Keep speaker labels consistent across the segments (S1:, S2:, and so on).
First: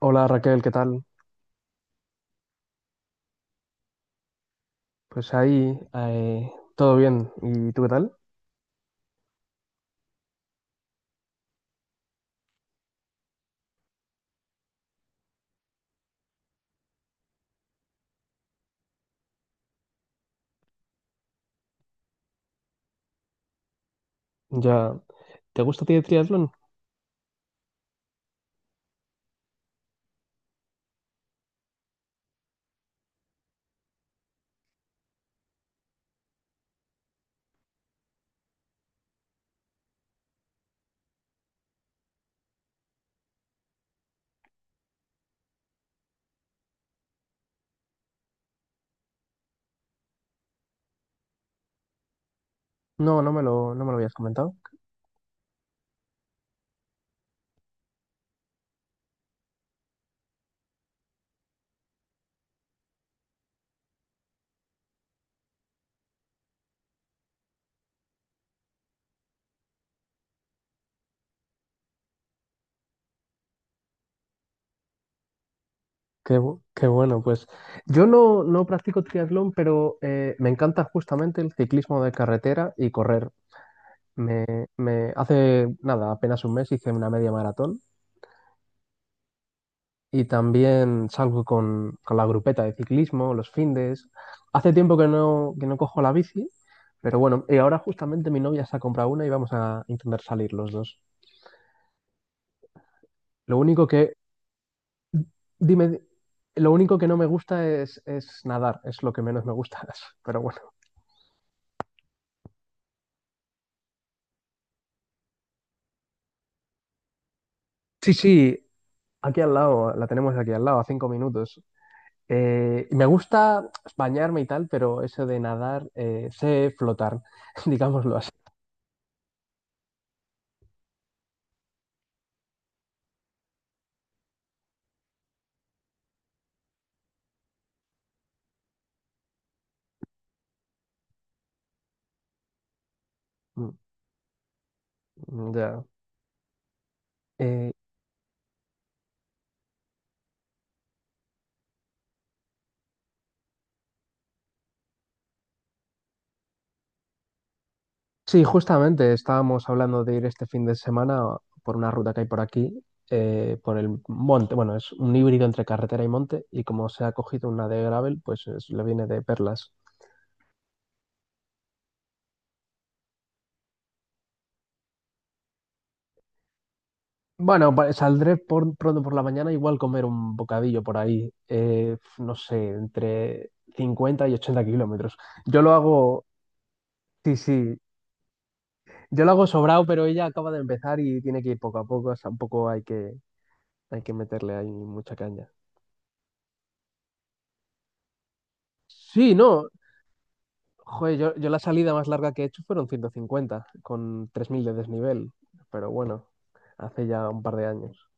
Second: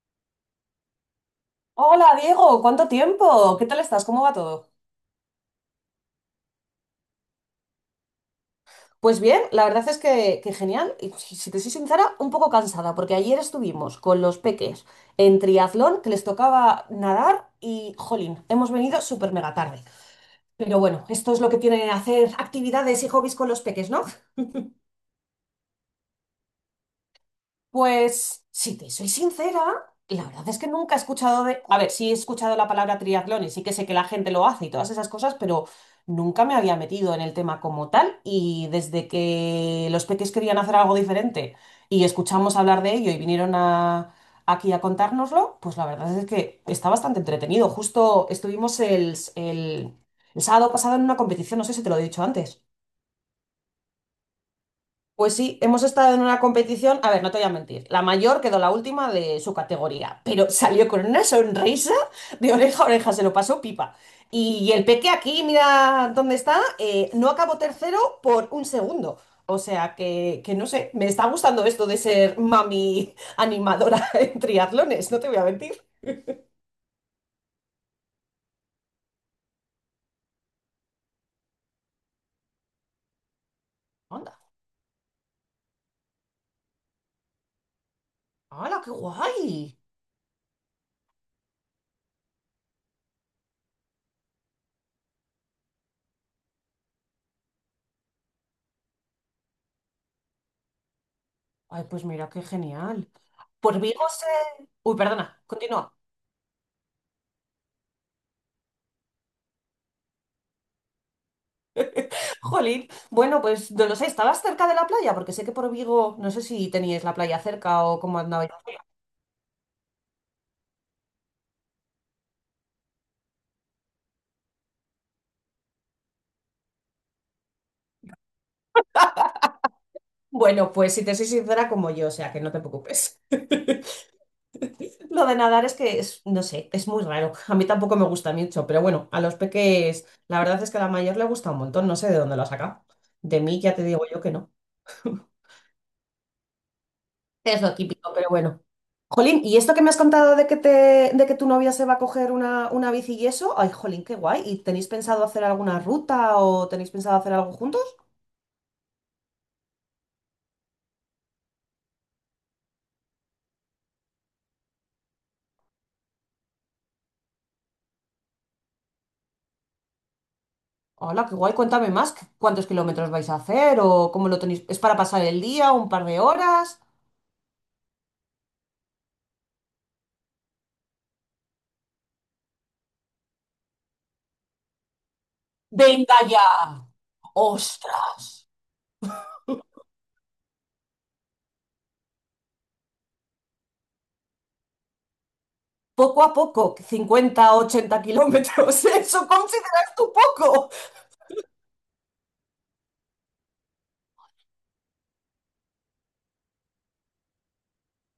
S1: Hola Raquel, ¿qué tal?
S2: Hola, Diego, ¿cuánto tiempo? ¿Qué tal estás? ¿Cómo va todo?
S1: Pues ahí, todo bien. ¿Y tú qué tal?
S2: Pues bien, la verdad es que genial. Y si te soy sincera, un poco cansada, porque ayer estuvimos con los peques en triatlón, que les tocaba nadar y, jolín, hemos venido súper mega tarde. Pero bueno, esto es lo que tiene hacer actividades y hobbies con los peques, ¿no?
S1: Ya, ¿te gusta a ti el triatlón?
S2: Pues, si te soy sincera, la verdad es que nunca he escuchado de... A ver, sí he escuchado la palabra triatlón y sí que sé que la gente lo hace y todas esas cosas, pero nunca me había metido en el tema como tal y desde que los peques querían hacer algo diferente y escuchamos hablar de ello y vinieron aquí a contárnoslo, pues la verdad es que está bastante entretenido. Justo estuvimos el sábado pasado en una competición, no sé si te lo he dicho antes.
S1: No, no me lo habías comentado.
S2: Pues sí, hemos estado en una competición, a ver, no te voy a mentir, la mayor quedó la última de su categoría, pero salió con una sonrisa de oreja a oreja, se lo pasó pipa. Y el peque aquí, mira dónde está, no acabó tercero por un segundo. O sea que no sé, me está gustando esto de ser mami animadora en triatlones, no te voy a mentir.
S1: Qué bueno, pues yo no practico triatlón, pero me encanta justamente el ciclismo de carretera y correr.
S2: Anda,
S1: Me, me hace nada, apenas un mes hice una media maratón
S2: ¡hala, qué guay!
S1: y también salgo con la grupeta de ciclismo, los findes. Hace tiempo que no cojo la bici, pero bueno, y ahora justamente mi novia se ha comprado una y vamos a intentar salir los dos.
S2: Ay, pues mira, qué genial.
S1: Lo
S2: Por
S1: único
S2: Vigo
S1: que,
S2: se... Uy, perdona,
S1: dime,
S2: continúa.
S1: di- lo único que no me gusta es nadar, es lo que menos me gusta, pero bueno.
S2: Jolín, bueno, pues no lo sé, ¿estabas cerca de la playa? Porque sé que por Vigo, no sé si teníais la playa cerca o
S1: Sí,
S2: cómo andabais.
S1: sí, aquí al lado, la tenemos aquí al lado, a 5 minutos. Me gusta bañarme y tal, pero eso de nadar, sé flotar, digámoslo así.
S2: Bueno, pues si te soy sincera como yo, o sea que no te preocupes. Lo de nadar es que es, no sé, es muy raro. A mí tampoco me gusta mucho, pero bueno, a los peques, la verdad es que a la mayor le gusta un montón, no sé de dónde lo ha sacado. De mí ya
S1: Mm.
S2: te digo yo que no.
S1: Ya.
S2: Es
S1: Eh,
S2: lo típico, pero bueno. Jolín, ¿y esto que me has contado de de que tu novia se va a coger una bici y eso? Ay, jolín, qué guay. ¿Y tenéis pensado hacer alguna ruta o tenéis pensado hacer algo juntos?
S1: Sí, justamente estábamos hablando de ir este fin de semana por una ruta que hay por aquí, por el monte. Bueno, es un híbrido entre carretera y monte, y como se ha cogido una de gravel, pues le viene de perlas.
S2: Hola, qué guay, cuéntame más. ¿Cuántos kilómetros vais a hacer o cómo lo tenéis? ¿Es para pasar el día, un par de horas?
S1: Bueno, saldré pronto por la mañana, igual comer un bocadillo por ahí, no sé, entre 50 y 80 kilómetros. Yo lo
S2: ¡Venga
S1: hago,
S2: ya!
S1: sí, sí,
S2: ¡Ostras!
S1: yo lo hago sobrado, pero ella acaba de empezar y tiene que ir poco a poco, o sea, un poco hay que meterle ahí mucha caña.
S2: Poco a poco, 50-80 kilómetros. ¿Eso
S1: Sí, no.
S2: consideras tú poco?
S1: Joder, yo la salida más larga que he hecho fueron 150, con 3.000 de desnivel, pero bueno, hace ya un par de años.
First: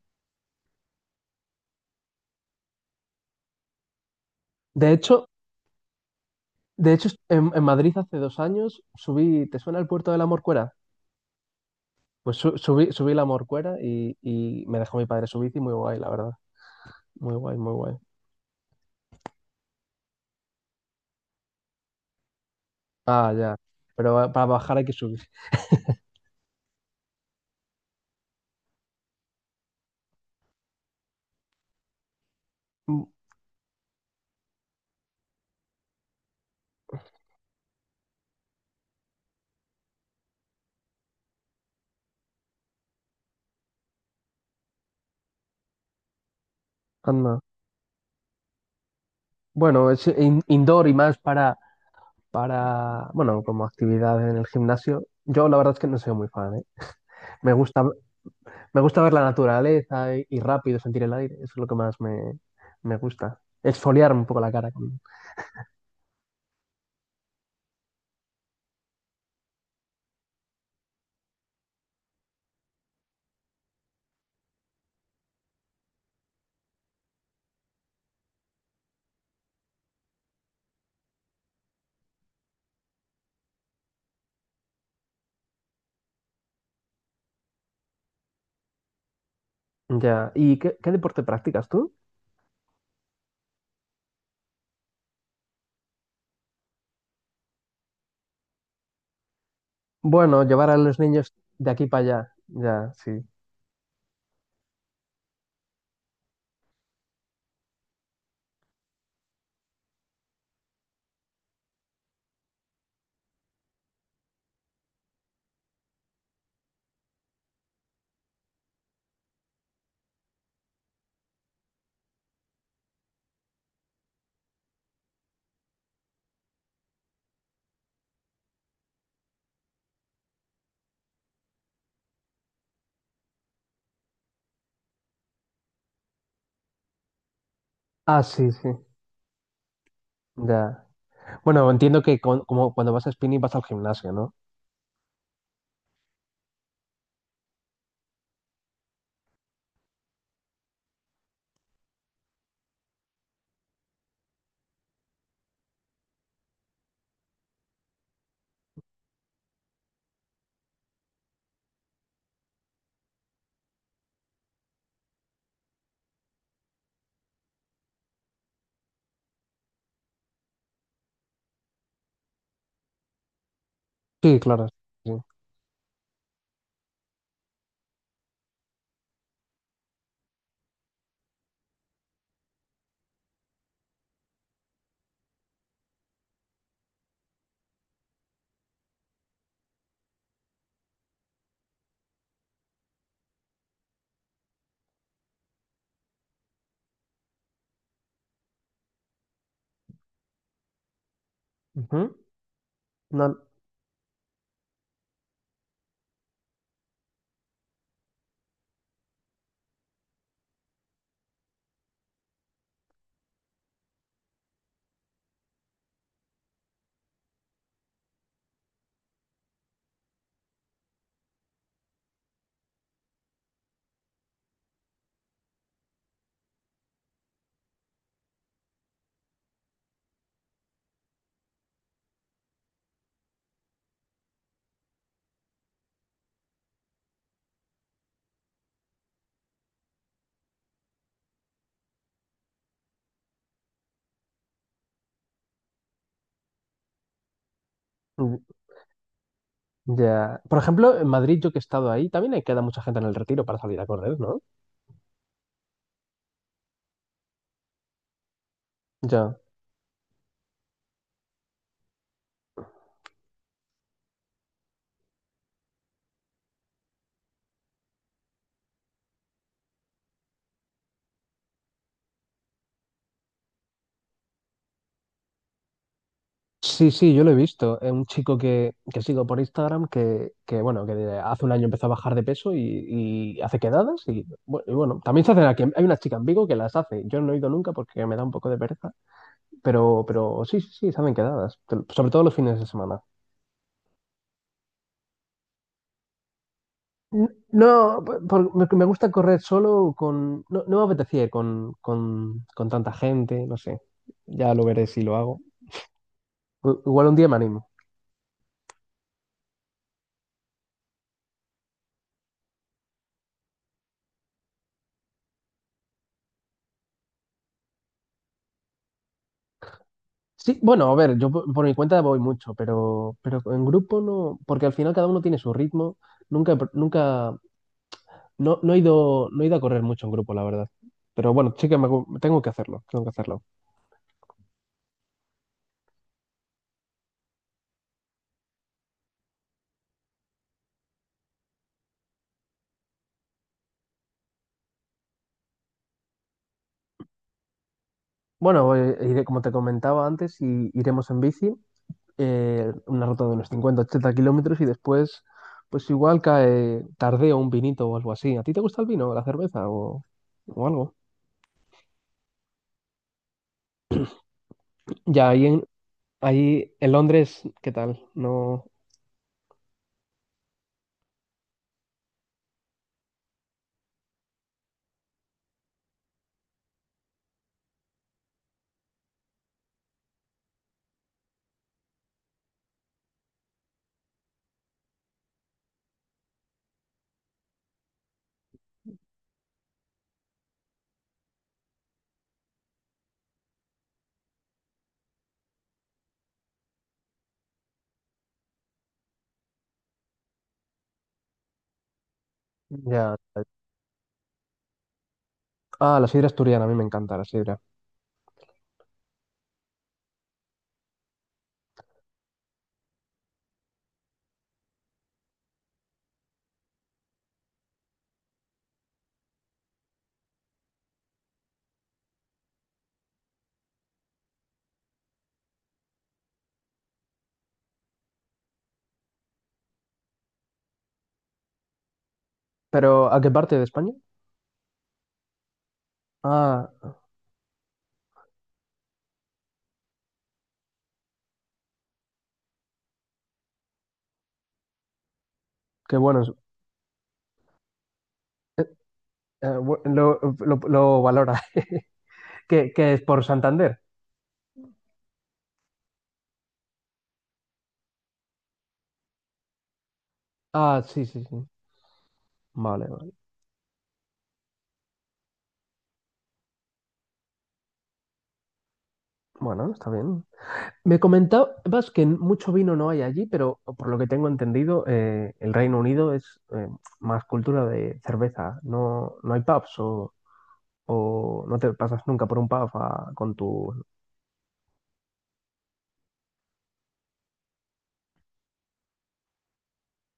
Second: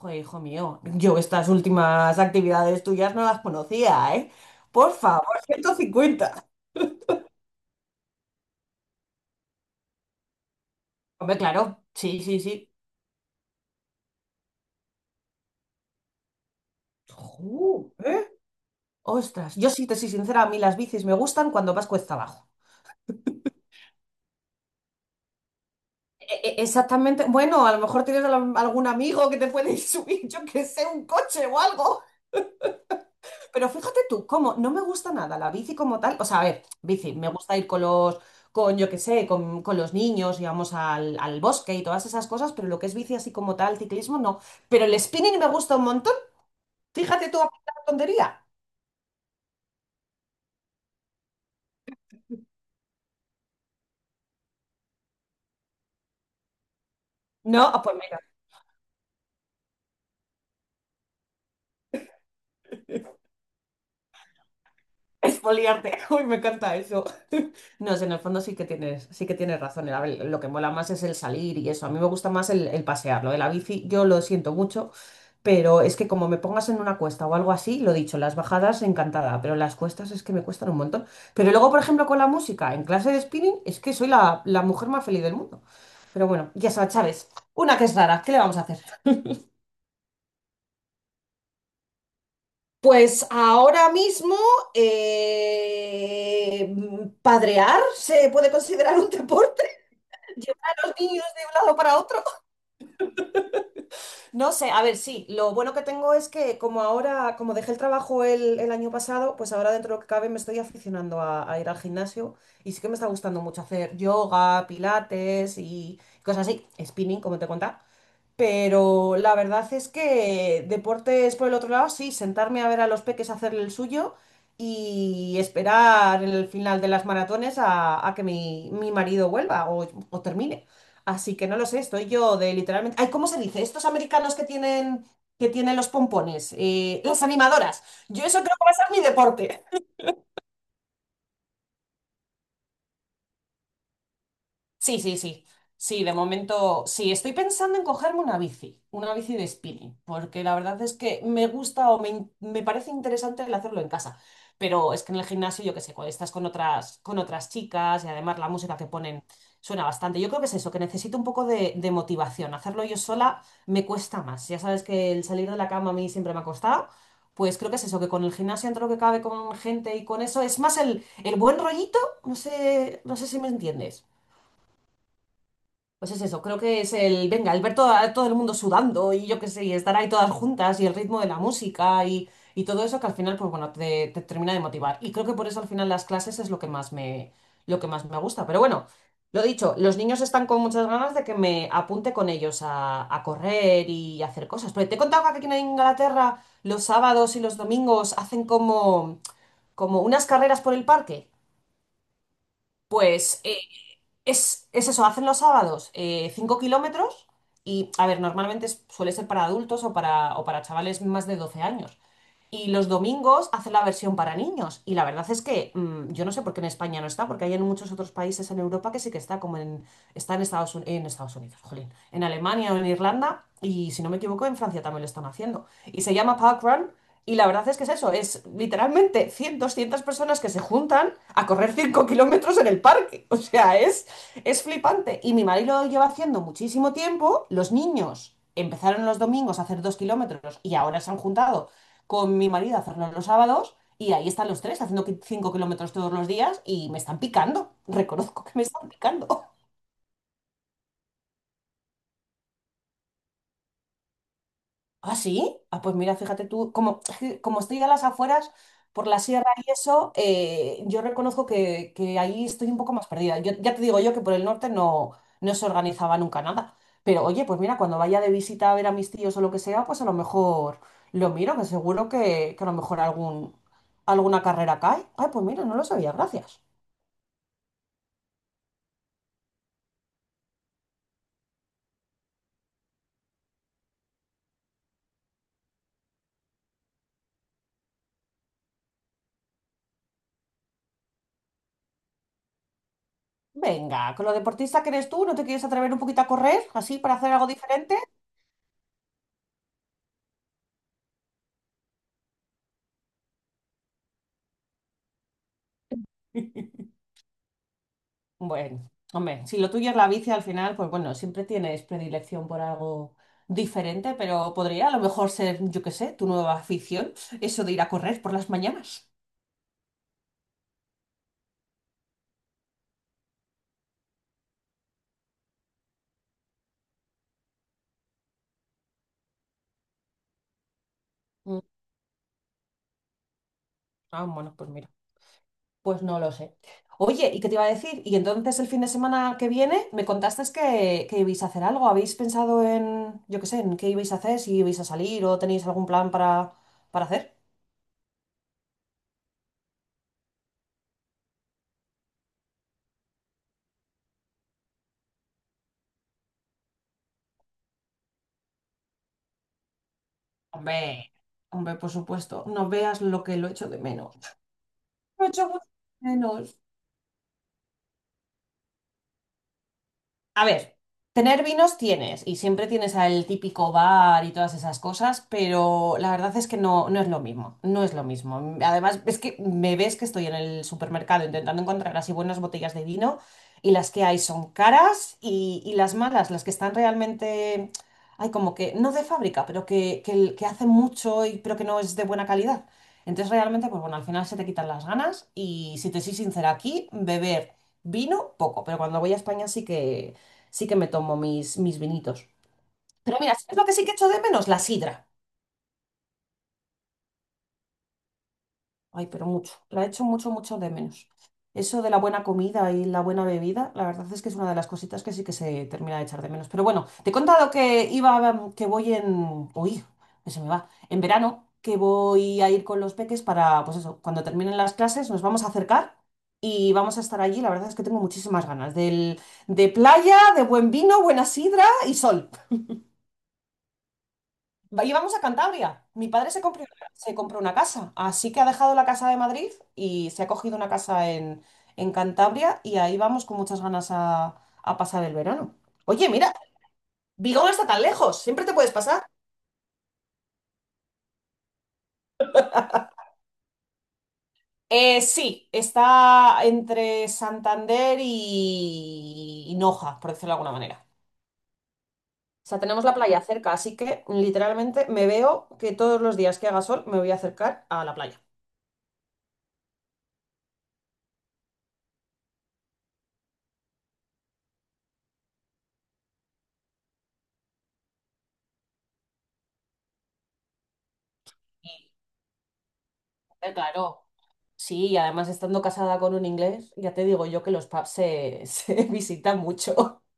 S2: Joder, hijo mío, yo estas últimas actividades tuyas no las conocía, ¿eh?
S1: De
S2: Por
S1: hecho,
S2: favor, 150.
S1: de hecho en Madrid hace 2 años subí. ¿Te suena el puerto de la Morcuera?
S2: Hombre, claro, sí,
S1: Pues
S2: sí,
S1: su-
S2: sí.
S1: subí, subí la Morcuera y me dejó mi padre su bici, muy guay, la verdad. Muy guay,
S2: Ju,
S1: muy guay.
S2: ¿eh? Ostras, yo sí te soy sincera, a mí las bicis me gustan cuando vas cuesta abajo.
S1: Ah, ya. Pero para bajar hay que subir.
S2: E- e- exactamente, bueno, a lo mejor tienes algún amigo que te puede subir, yo que sé, un coche o algo.
S1: Mm.
S2: Pero fíjate tú, cómo no me gusta nada la bici como tal. O sea, a ver, bici, me gusta ir con con yo qué sé, con los niños y vamos al bosque y todas esas cosas, pero lo que es bici así como tal, ciclismo, no. Pero el spinning me gusta un montón. Fíjate tú,
S1: Anda.
S2: a la tontería.
S1: Bueno, es indoor y más para, bueno, como actividad en el gimnasio. Yo la verdad es que no soy muy fan, ¿eh? Me
S2: No, ah,
S1: gusta
S2: pues
S1: Me gusta ver la naturaleza y rápido sentir el aire, eso es lo que más me gusta. Exfoliarme un poco la cara.
S2: expoliarte. Uy, me encanta eso. No sé, en el fondo sí que tienes razón. A ver, lo que mola más es el salir y eso. A mí me gusta más el pasear. Lo de la bici, yo lo siento mucho, pero es que como me pongas en una cuesta o algo así, lo dicho, las bajadas encantada, pero las cuestas es que me cuestan un montón. Pero luego, por ejemplo, con la música, en clase de spinning, es que soy la mujer más feliz del mundo. Pero bueno, ya sabes, Chávez, una que es rara, ¿qué le vamos a hacer?
S1: Ya. ¿Y qué deporte practicas tú?
S2: Pues ahora mismo eh, padrear se puede considerar un deporte,
S1: Bueno, llevar
S2: llevar
S1: a
S2: a los
S1: los
S2: niños
S1: niños
S2: de un
S1: de
S2: lado
S1: aquí
S2: para
S1: para
S2: otro.
S1: allá. Ya, sí.
S2: No sé, a ver, sí, lo bueno que tengo es que como ahora, como dejé el trabajo el año pasado, pues ahora dentro de lo que cabe me estoy aficionando a ir al gimnasio y sí que me está gustando mucho hacer yoga, pilates y cosas así, spinning, como te contaba. Pero la verdad es que deportes por el otro lado, sí, sentarme a ver a los peques hacerle el suyo y esperar el final de las maratones a que mi marido vuelva o termine. Así que no lo sé, estoy yo de literalmente. Ay, ¿cómo se dice? Estos americanos que tienen los pompones, las animadoras.
S1: Ah,
S2: Yo eso
S1: sí,
S2: creo que
S1: sí.
S2: va a ser mi deporte.
S1: Ya. Bueno, entiendo que como cuando vas a spinning vas al gimnasio, ¿no?
S2: Sí, sí, sí. Sí, de momento sí, estoy pensando en cogerme una bici de spinning, porque la verdad es que me gusta o me parece interesante el hacerlo en casa, pero es que en el gimnasio, yo qué sé, cuando estás con con otras chicas y además la música que ponen suena bastante. Yo creo que es eso, que necesito un poco de motivación. Hacerlo yo sola me cuesta más. Ya sabes que el salir de la cama a mí siempre me ha costado. Pues creo que es eso, que con el gimnasio entre lo que cabe con gente y con eso, es más el buen rollito, no sé, no sé si me entiendes.
S1: Sí, claro. Sí.
S2: Pues es eso, creo que es el, venga, el ver todo el mundo sudando y yo qué sé, y estar ahí todas juntas y el ritmo de la música y todo eso que al final, pues bueno, te termina de motivar. Y creo que por eso al final las clases es lo que lo que más me gusta. Pero bueno, lo dicho, los niños están con muchas ganas de que me apunte con ellos a correr y a hacer cosas. Pero te he contado que aquí en Inglaterra los sábados y los domingos hacen como unas carreras por el parque.
S1: Ujú. No,
S2: Pues... es eso, hacen los sábados 5 kilómetros y, a ver, normalmente suele ser para adultos o para chavales más de 12 años. Y los domingos hacen la versión para niños. Y la verdad es que yo no sé por qué en España no está, porque hay en muchos otros países en Europa que sí que está, como está en en Estados Unidos, jolín, en Alemania o en Irlanda, y si no me equivoco, en Francia también lo están haciendo. Y se llama Parkrun, y la verdad es que es eso, es literalmente 100-200 personas que se juntan a correr 5 kilómetros en el parque. O sea, es flipante. Y mi marido lo lleva haciendo muchísimo tiempo, los niños. Empezaron los domingos a hacer 2 kilómetros y ahora se han juntado con mi marido a hacerlo los sábados y ahí están los tres haciendo 5 kilómetros todos los días y me están picando.
S1: mm,
S2: Reconozco que me están picando.
S1: ya. Por ejemplo, en Madrid, yo que he estado ahí, también hay queda mucha gente en el Retiro para salir a correr, ¿no?
S2: ¿Ah, sí? Ah, pues mira, fíjate tú, como, como estoy a las afueras por la
S1: Ya.
S2: sierra y eso, yo reconozco que ahí estoy un poco más perdida. Yo, ya te digo yo que por el norte no se organizaba nunca nada. Pero oye, pues mira, cuando vaya de visita a ver a mis tíos o lo que sea, pues a lo mejor lo miro, que seguro que a lo mejor alguna carrera cae. Ay, pues mira, no lo sabía, gracias.
S1: Sí, sí, yo lo he visto. Es un chico que sigo por Instagram bueno, que hace un año empezó a bajar de peso y hace quedadas y bueno, también se hacen aquí. Hay una chica en Vigo que las hace. Yo no he ido nunca porque me da un poco de pereza, pero sí, sí, sí, se hacen quedadas, sobre todo los fines de semana.
S2: Venga, con lo deportista que eres tú, ¿no te quieres atrever un poquito a correr así para hacer algo diferente?
S1: No, me gusta correr solo con... No, no me apetecía ir con tanta gente, no sé. Ya lo veré si lo hago. Igual un día me animo.
S2: Bueno, hombre, si lo tuyo es la bici al final, pues bueno, siempre tienes predilección por algo diferente, pero podría a lo mejor ser, yo qué sé, tu nueva afición, eso de ir a correr por las mañanas.
S1: Sí, bueno, a ver, yo por mi cuenta voy mucho, pero en grupo no, porque al final cada uno tiene su ritmo. Nunca, he pr- nunca, No he ido a correr mucho en grupo, la verdad. Pero bueno,
S2: Mm.
S1: sí que tengo que hacerlo, tengo que hacerlo.
S2: Ah, bueno, pues mira, pues no lo sé. Oye, ¿y qué te iba a decir? Y entonces el fin de semana que viene me contaste que ibais a hacer algo. ¿Habéis pensado en, yo qué sé, en qué ibais a hacer, si ibais a salir o tenéis algún plan para hacer?
S1: Bueno, iré, como te comentaba antes, y iremos en bici, una ruta de unos 50, 80 kilómetros y después, pues igual cae tardeo un vinito o algo así. ¿A ti te gusta el vino, la cerveza o algo?
S2: Hombre, hombre, por supuesto, no veas lo que lo echo de menos. Lo
S1: Ya, ahí
S2: echo mucho
S1: en,
S2: de menos.
S1: ahí en Londres, ¿qué tal? No,
S2: A ver, tener vinos tienes y siempre tienes al típico bar y todas esas cosas, pero la verdad es que no, no es lo mismo, no es lo mismo. Además, es que me ves que estoy en el supermercado intentando encontrar así buenas botellas de vino y las que hay son caras y las malas, las que están realmente, hay como que, no de fábrica, pero que hace mucho y pero que no es de buena calidad. Entonces realmente, pues bueno, al final se te quitan las ganas y si te soy sincera, aquí beber vino poco, pero cuando voy a España sí que me tomo mis vinitos.
S1: ya.
S2: Pero mira, ¿sabes lo que sí que echo de menos? La sidra.
S1: Ah, la sidra asturiana, a mí me encanta la sidra.
S2: Ay, pero mucho. La echo mucho, mucho de menos. Eso de la buena comida y la buena bebida, la verdad es que es una de las cositas que sí que se termina de echar de menos. Pero bueno, te he contado que que voy en... Uy, que se me va. En verano, que voy a ir con los peques para, pues eso, cuando terminen las clases nos vamos a acercar y vamos a estar allí. La verdad es que tengo muchísimas ganas del, de playa, de buen vino, buena sidra y sol.
S1: Pero, ¿a qué parte de España?
S2: Íbamos a Cantabria. Mi padre
S1: Ah,
S2: se compró una casa, así que ha dejado la casa de Madrid y se ha cogido una casa en Cantabria y ahí vamos con muchas ganas a pasar el verano.
S1: qué
S2: Oye,
S1: bueno.
S2: mira, Vigo no está tan lejos, siempre te puedes pasar.
S1: Eh, bu- lo, lo valora. ¿Qué es por Santander?
S2: Sí, está entre Santander y Noja, por decirlo de alguna
S1: Ah,
S2: manera.
S1: sí, sí, sí.
S2: O sea, tenemos
S1: Vale,
S2: la
S1: vale.
S2: playa cerca, así que literalmente me veo que todos los días que haga sol me voy a acercar a la playa.
S1: Bueno, está bien. Me comentabas que mucho vino no hay allí, pero por lo que tengo entendido, el Reino Unido es más cultura de cerveza. No hay pubs o no te
S2: Sí,
S1: pasas nunca por un pub con tu...
S2: claro. Sí, y además estando casada con un inglés, ya te digo yo que se visitan mucho.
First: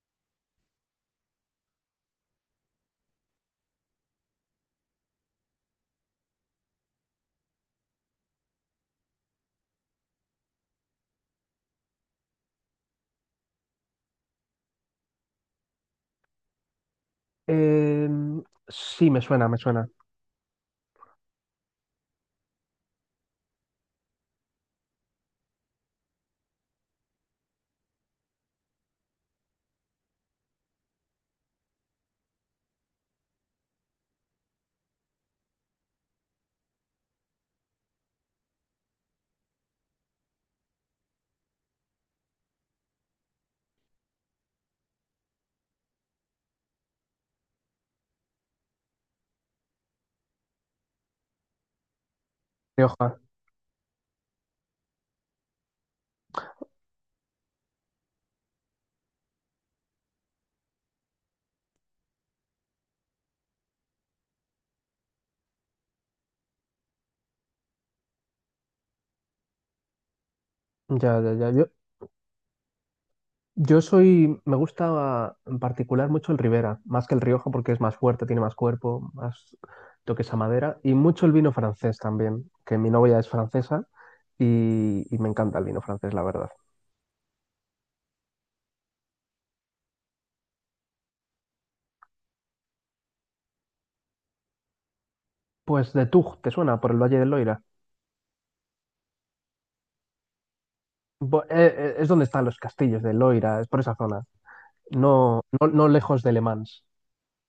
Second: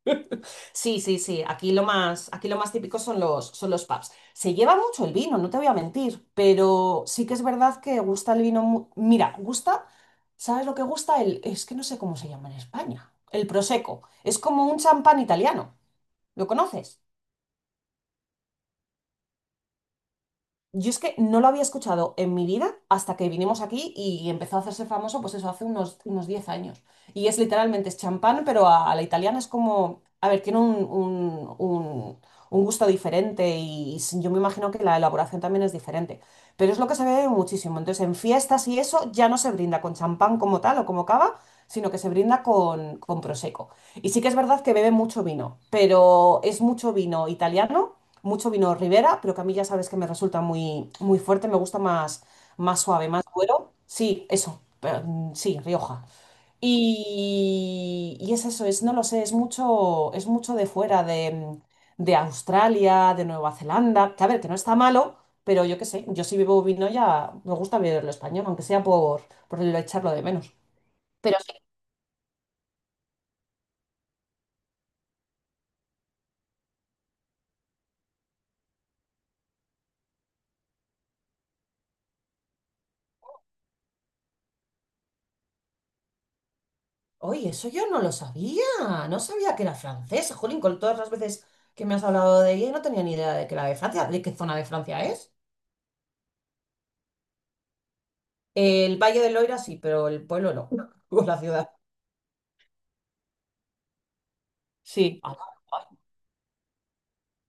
S2: Sí, sí, sí. Aquí lo más típico son los pubs. Se lleva mucho el vino, no te voy a mentir, pero sí que es verdad que gusta el vino. Mira, gusta, ¿sabes lo que gusta? El, es que no sé cómo se llama en España. El prosecco. Es como un champán italiano. ¿Lo conoces?
S1: Sí, me suena, me suena.
S2: Yo es que no lo había escuchado en mi vida hasta que vinimos aquí y empezó a hacerse famoso, pues eso, hace unos, unos 10 años. Y es literalmente, es champán, pero a la italiana es como, a ver, tiene un, un gusto diferente y yo me imagino que la elaboración también es diferente. Pero es lo que se ve muchísimo. Entonces, en fiestas y eso ya no se brinda con champán como tal o como cava, sino que se brinda con prosecco. Y sí que es verdad que beben mucho vino, pero es mucho vino italiano, mucho vino Ribera, pero que a mí ya sabes que me resulta muy, muy fuerte, me gusta más, más suave,
S1: Rioja.
S2: más duro. Sí, eso, sí, Rioja. Y es eso, es, no lo sé, es mucho de fuera, de Australia, de Nueva Zelanda, que a ver, que no está malo, pero yo qué sé, yo si bebo vino ya me gusta beberlo español, aunque sea por el echarlo de menos.
S1: Ya, ya, ya. Me gusta en particular mucho el Ribera, más que el Rioja porque es más fuerte, tiene más cuerpo, más toques a madera y mucho el vino francés también, que mi novia es francesa y me encanta el vino francés, la verdad.
S2: Oye, eso yo no lo sabía. No sabía que era francesa. Jolín, con todas las veces que me has hablado de ella, no tenía ni idea de que era de Francia, de qué zona de Francia es.
S1: Pues de Tug, ¿te suena? Por el Valle del Loira.
S2: El Valle del Loira sí, pero el pueblo no. O la
S1: Bo- eh,
S2: ciudad.
S1: eh, es donde están los castillos de Loira, es por esa zona,
S2: Sí. Ah,
S1: no
S2: vale.
S1: lejos de Le Mans.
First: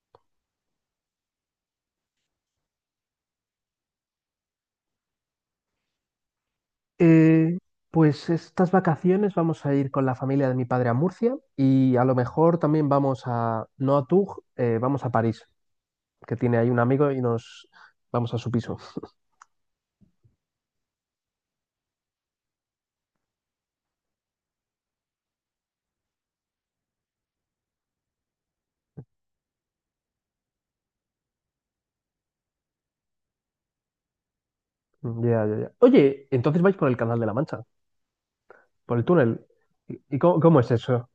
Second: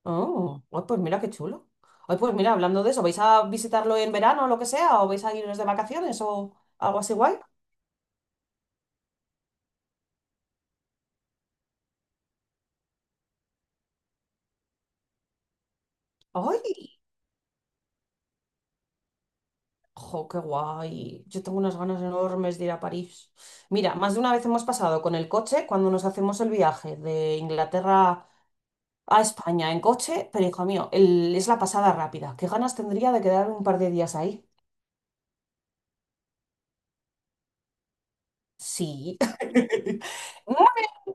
S2: Oh, ay, pues mira qué chulo. Ay, pues mira, hablando de eso, ¿vais a visitarlo en verano o lo que sea? ¿O vais a iros de vacaciones o algo así guay?
S1: Eh, pues estas vacaciones vamos a ir con la familia de mi padre a Murcia y a lo mejor también vamos a, no a Tug, vamos a París. Que tiene ahí un
S2: ¡Ay!
S1: amigo y nos vamos a su piso.
S2: ¡Jo, qué guay! Yo tengo unas ganas enormes de ir a París. Mira, más de una vez hemos pasado con el coche cuando nos hacemos el viaje de Inglaterra a España en coche, pero hijo mío, es la pasada rápida. ¿Qué ganas tendría de quedar un par de días ahí?
S1: Ya, ya, ya. Oye, entonces vais por el Canal de la Mancha, por el
S2: Sí.
S1: túnel. ¿Y cómo es eso?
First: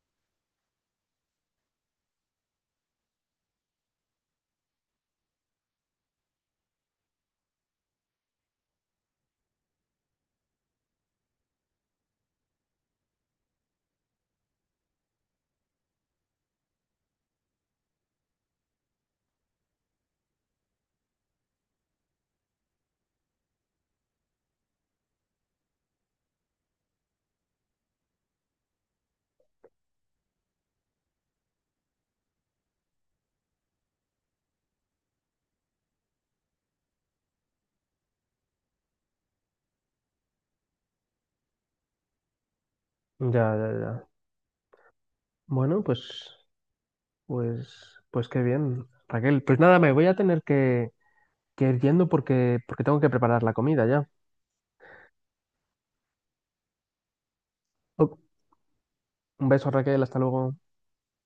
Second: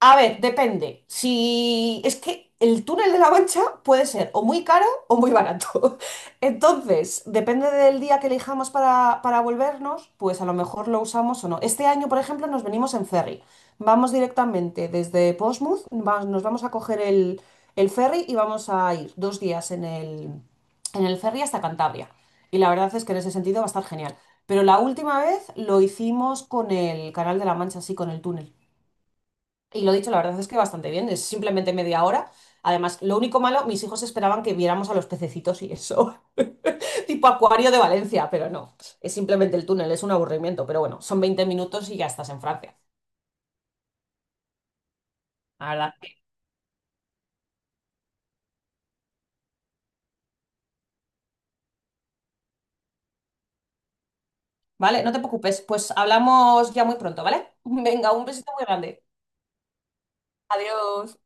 S2: A ver, depende. Si es que el túnel de la Mancha puede ser o muy caro o muy barato. Entonces, depende del día que elijamos para volvernos, pues a lo mejor lo usamos o no. Este año, por ejemplo, nos venimos en ferry. Vamos directamente desde Portsmouth, nos vamos a coger el ferry y vamos a ir 2 días en el ferry hasta Cantabria. Y la verdad es que en ese sentido va a estar genial. Pero la última vez lo hicimos con el Canal de la Mancha, sí, con el túnel. Y lo dicho, la verdad es que bastante bien, es simplemente media hora. Además, lo único malo, mis hijos esperaban que viéramos a los pececitos y eso, tipo acuario de Valencia, pero no, es simplemente el túnel, es un aburrimiento, pero bueno, son 20 minutos y ya estás en Francia.
S1: Ya, ya, ya.
S2: La
S1: Bueno,
S2: verdad. que-
S1: pues qué bien, Raquel. Pues nada, me voy a tener que ir yendo porque tengo que preparar la comida ya.
S2: Vale, no te preocupes, pues hablamos ya muy pronto, ¿vale? Venga,
S1: Oh.
S2: un besito muy grande.
S1: Un beso, Raquel, hasta luego.
S2: Adiós.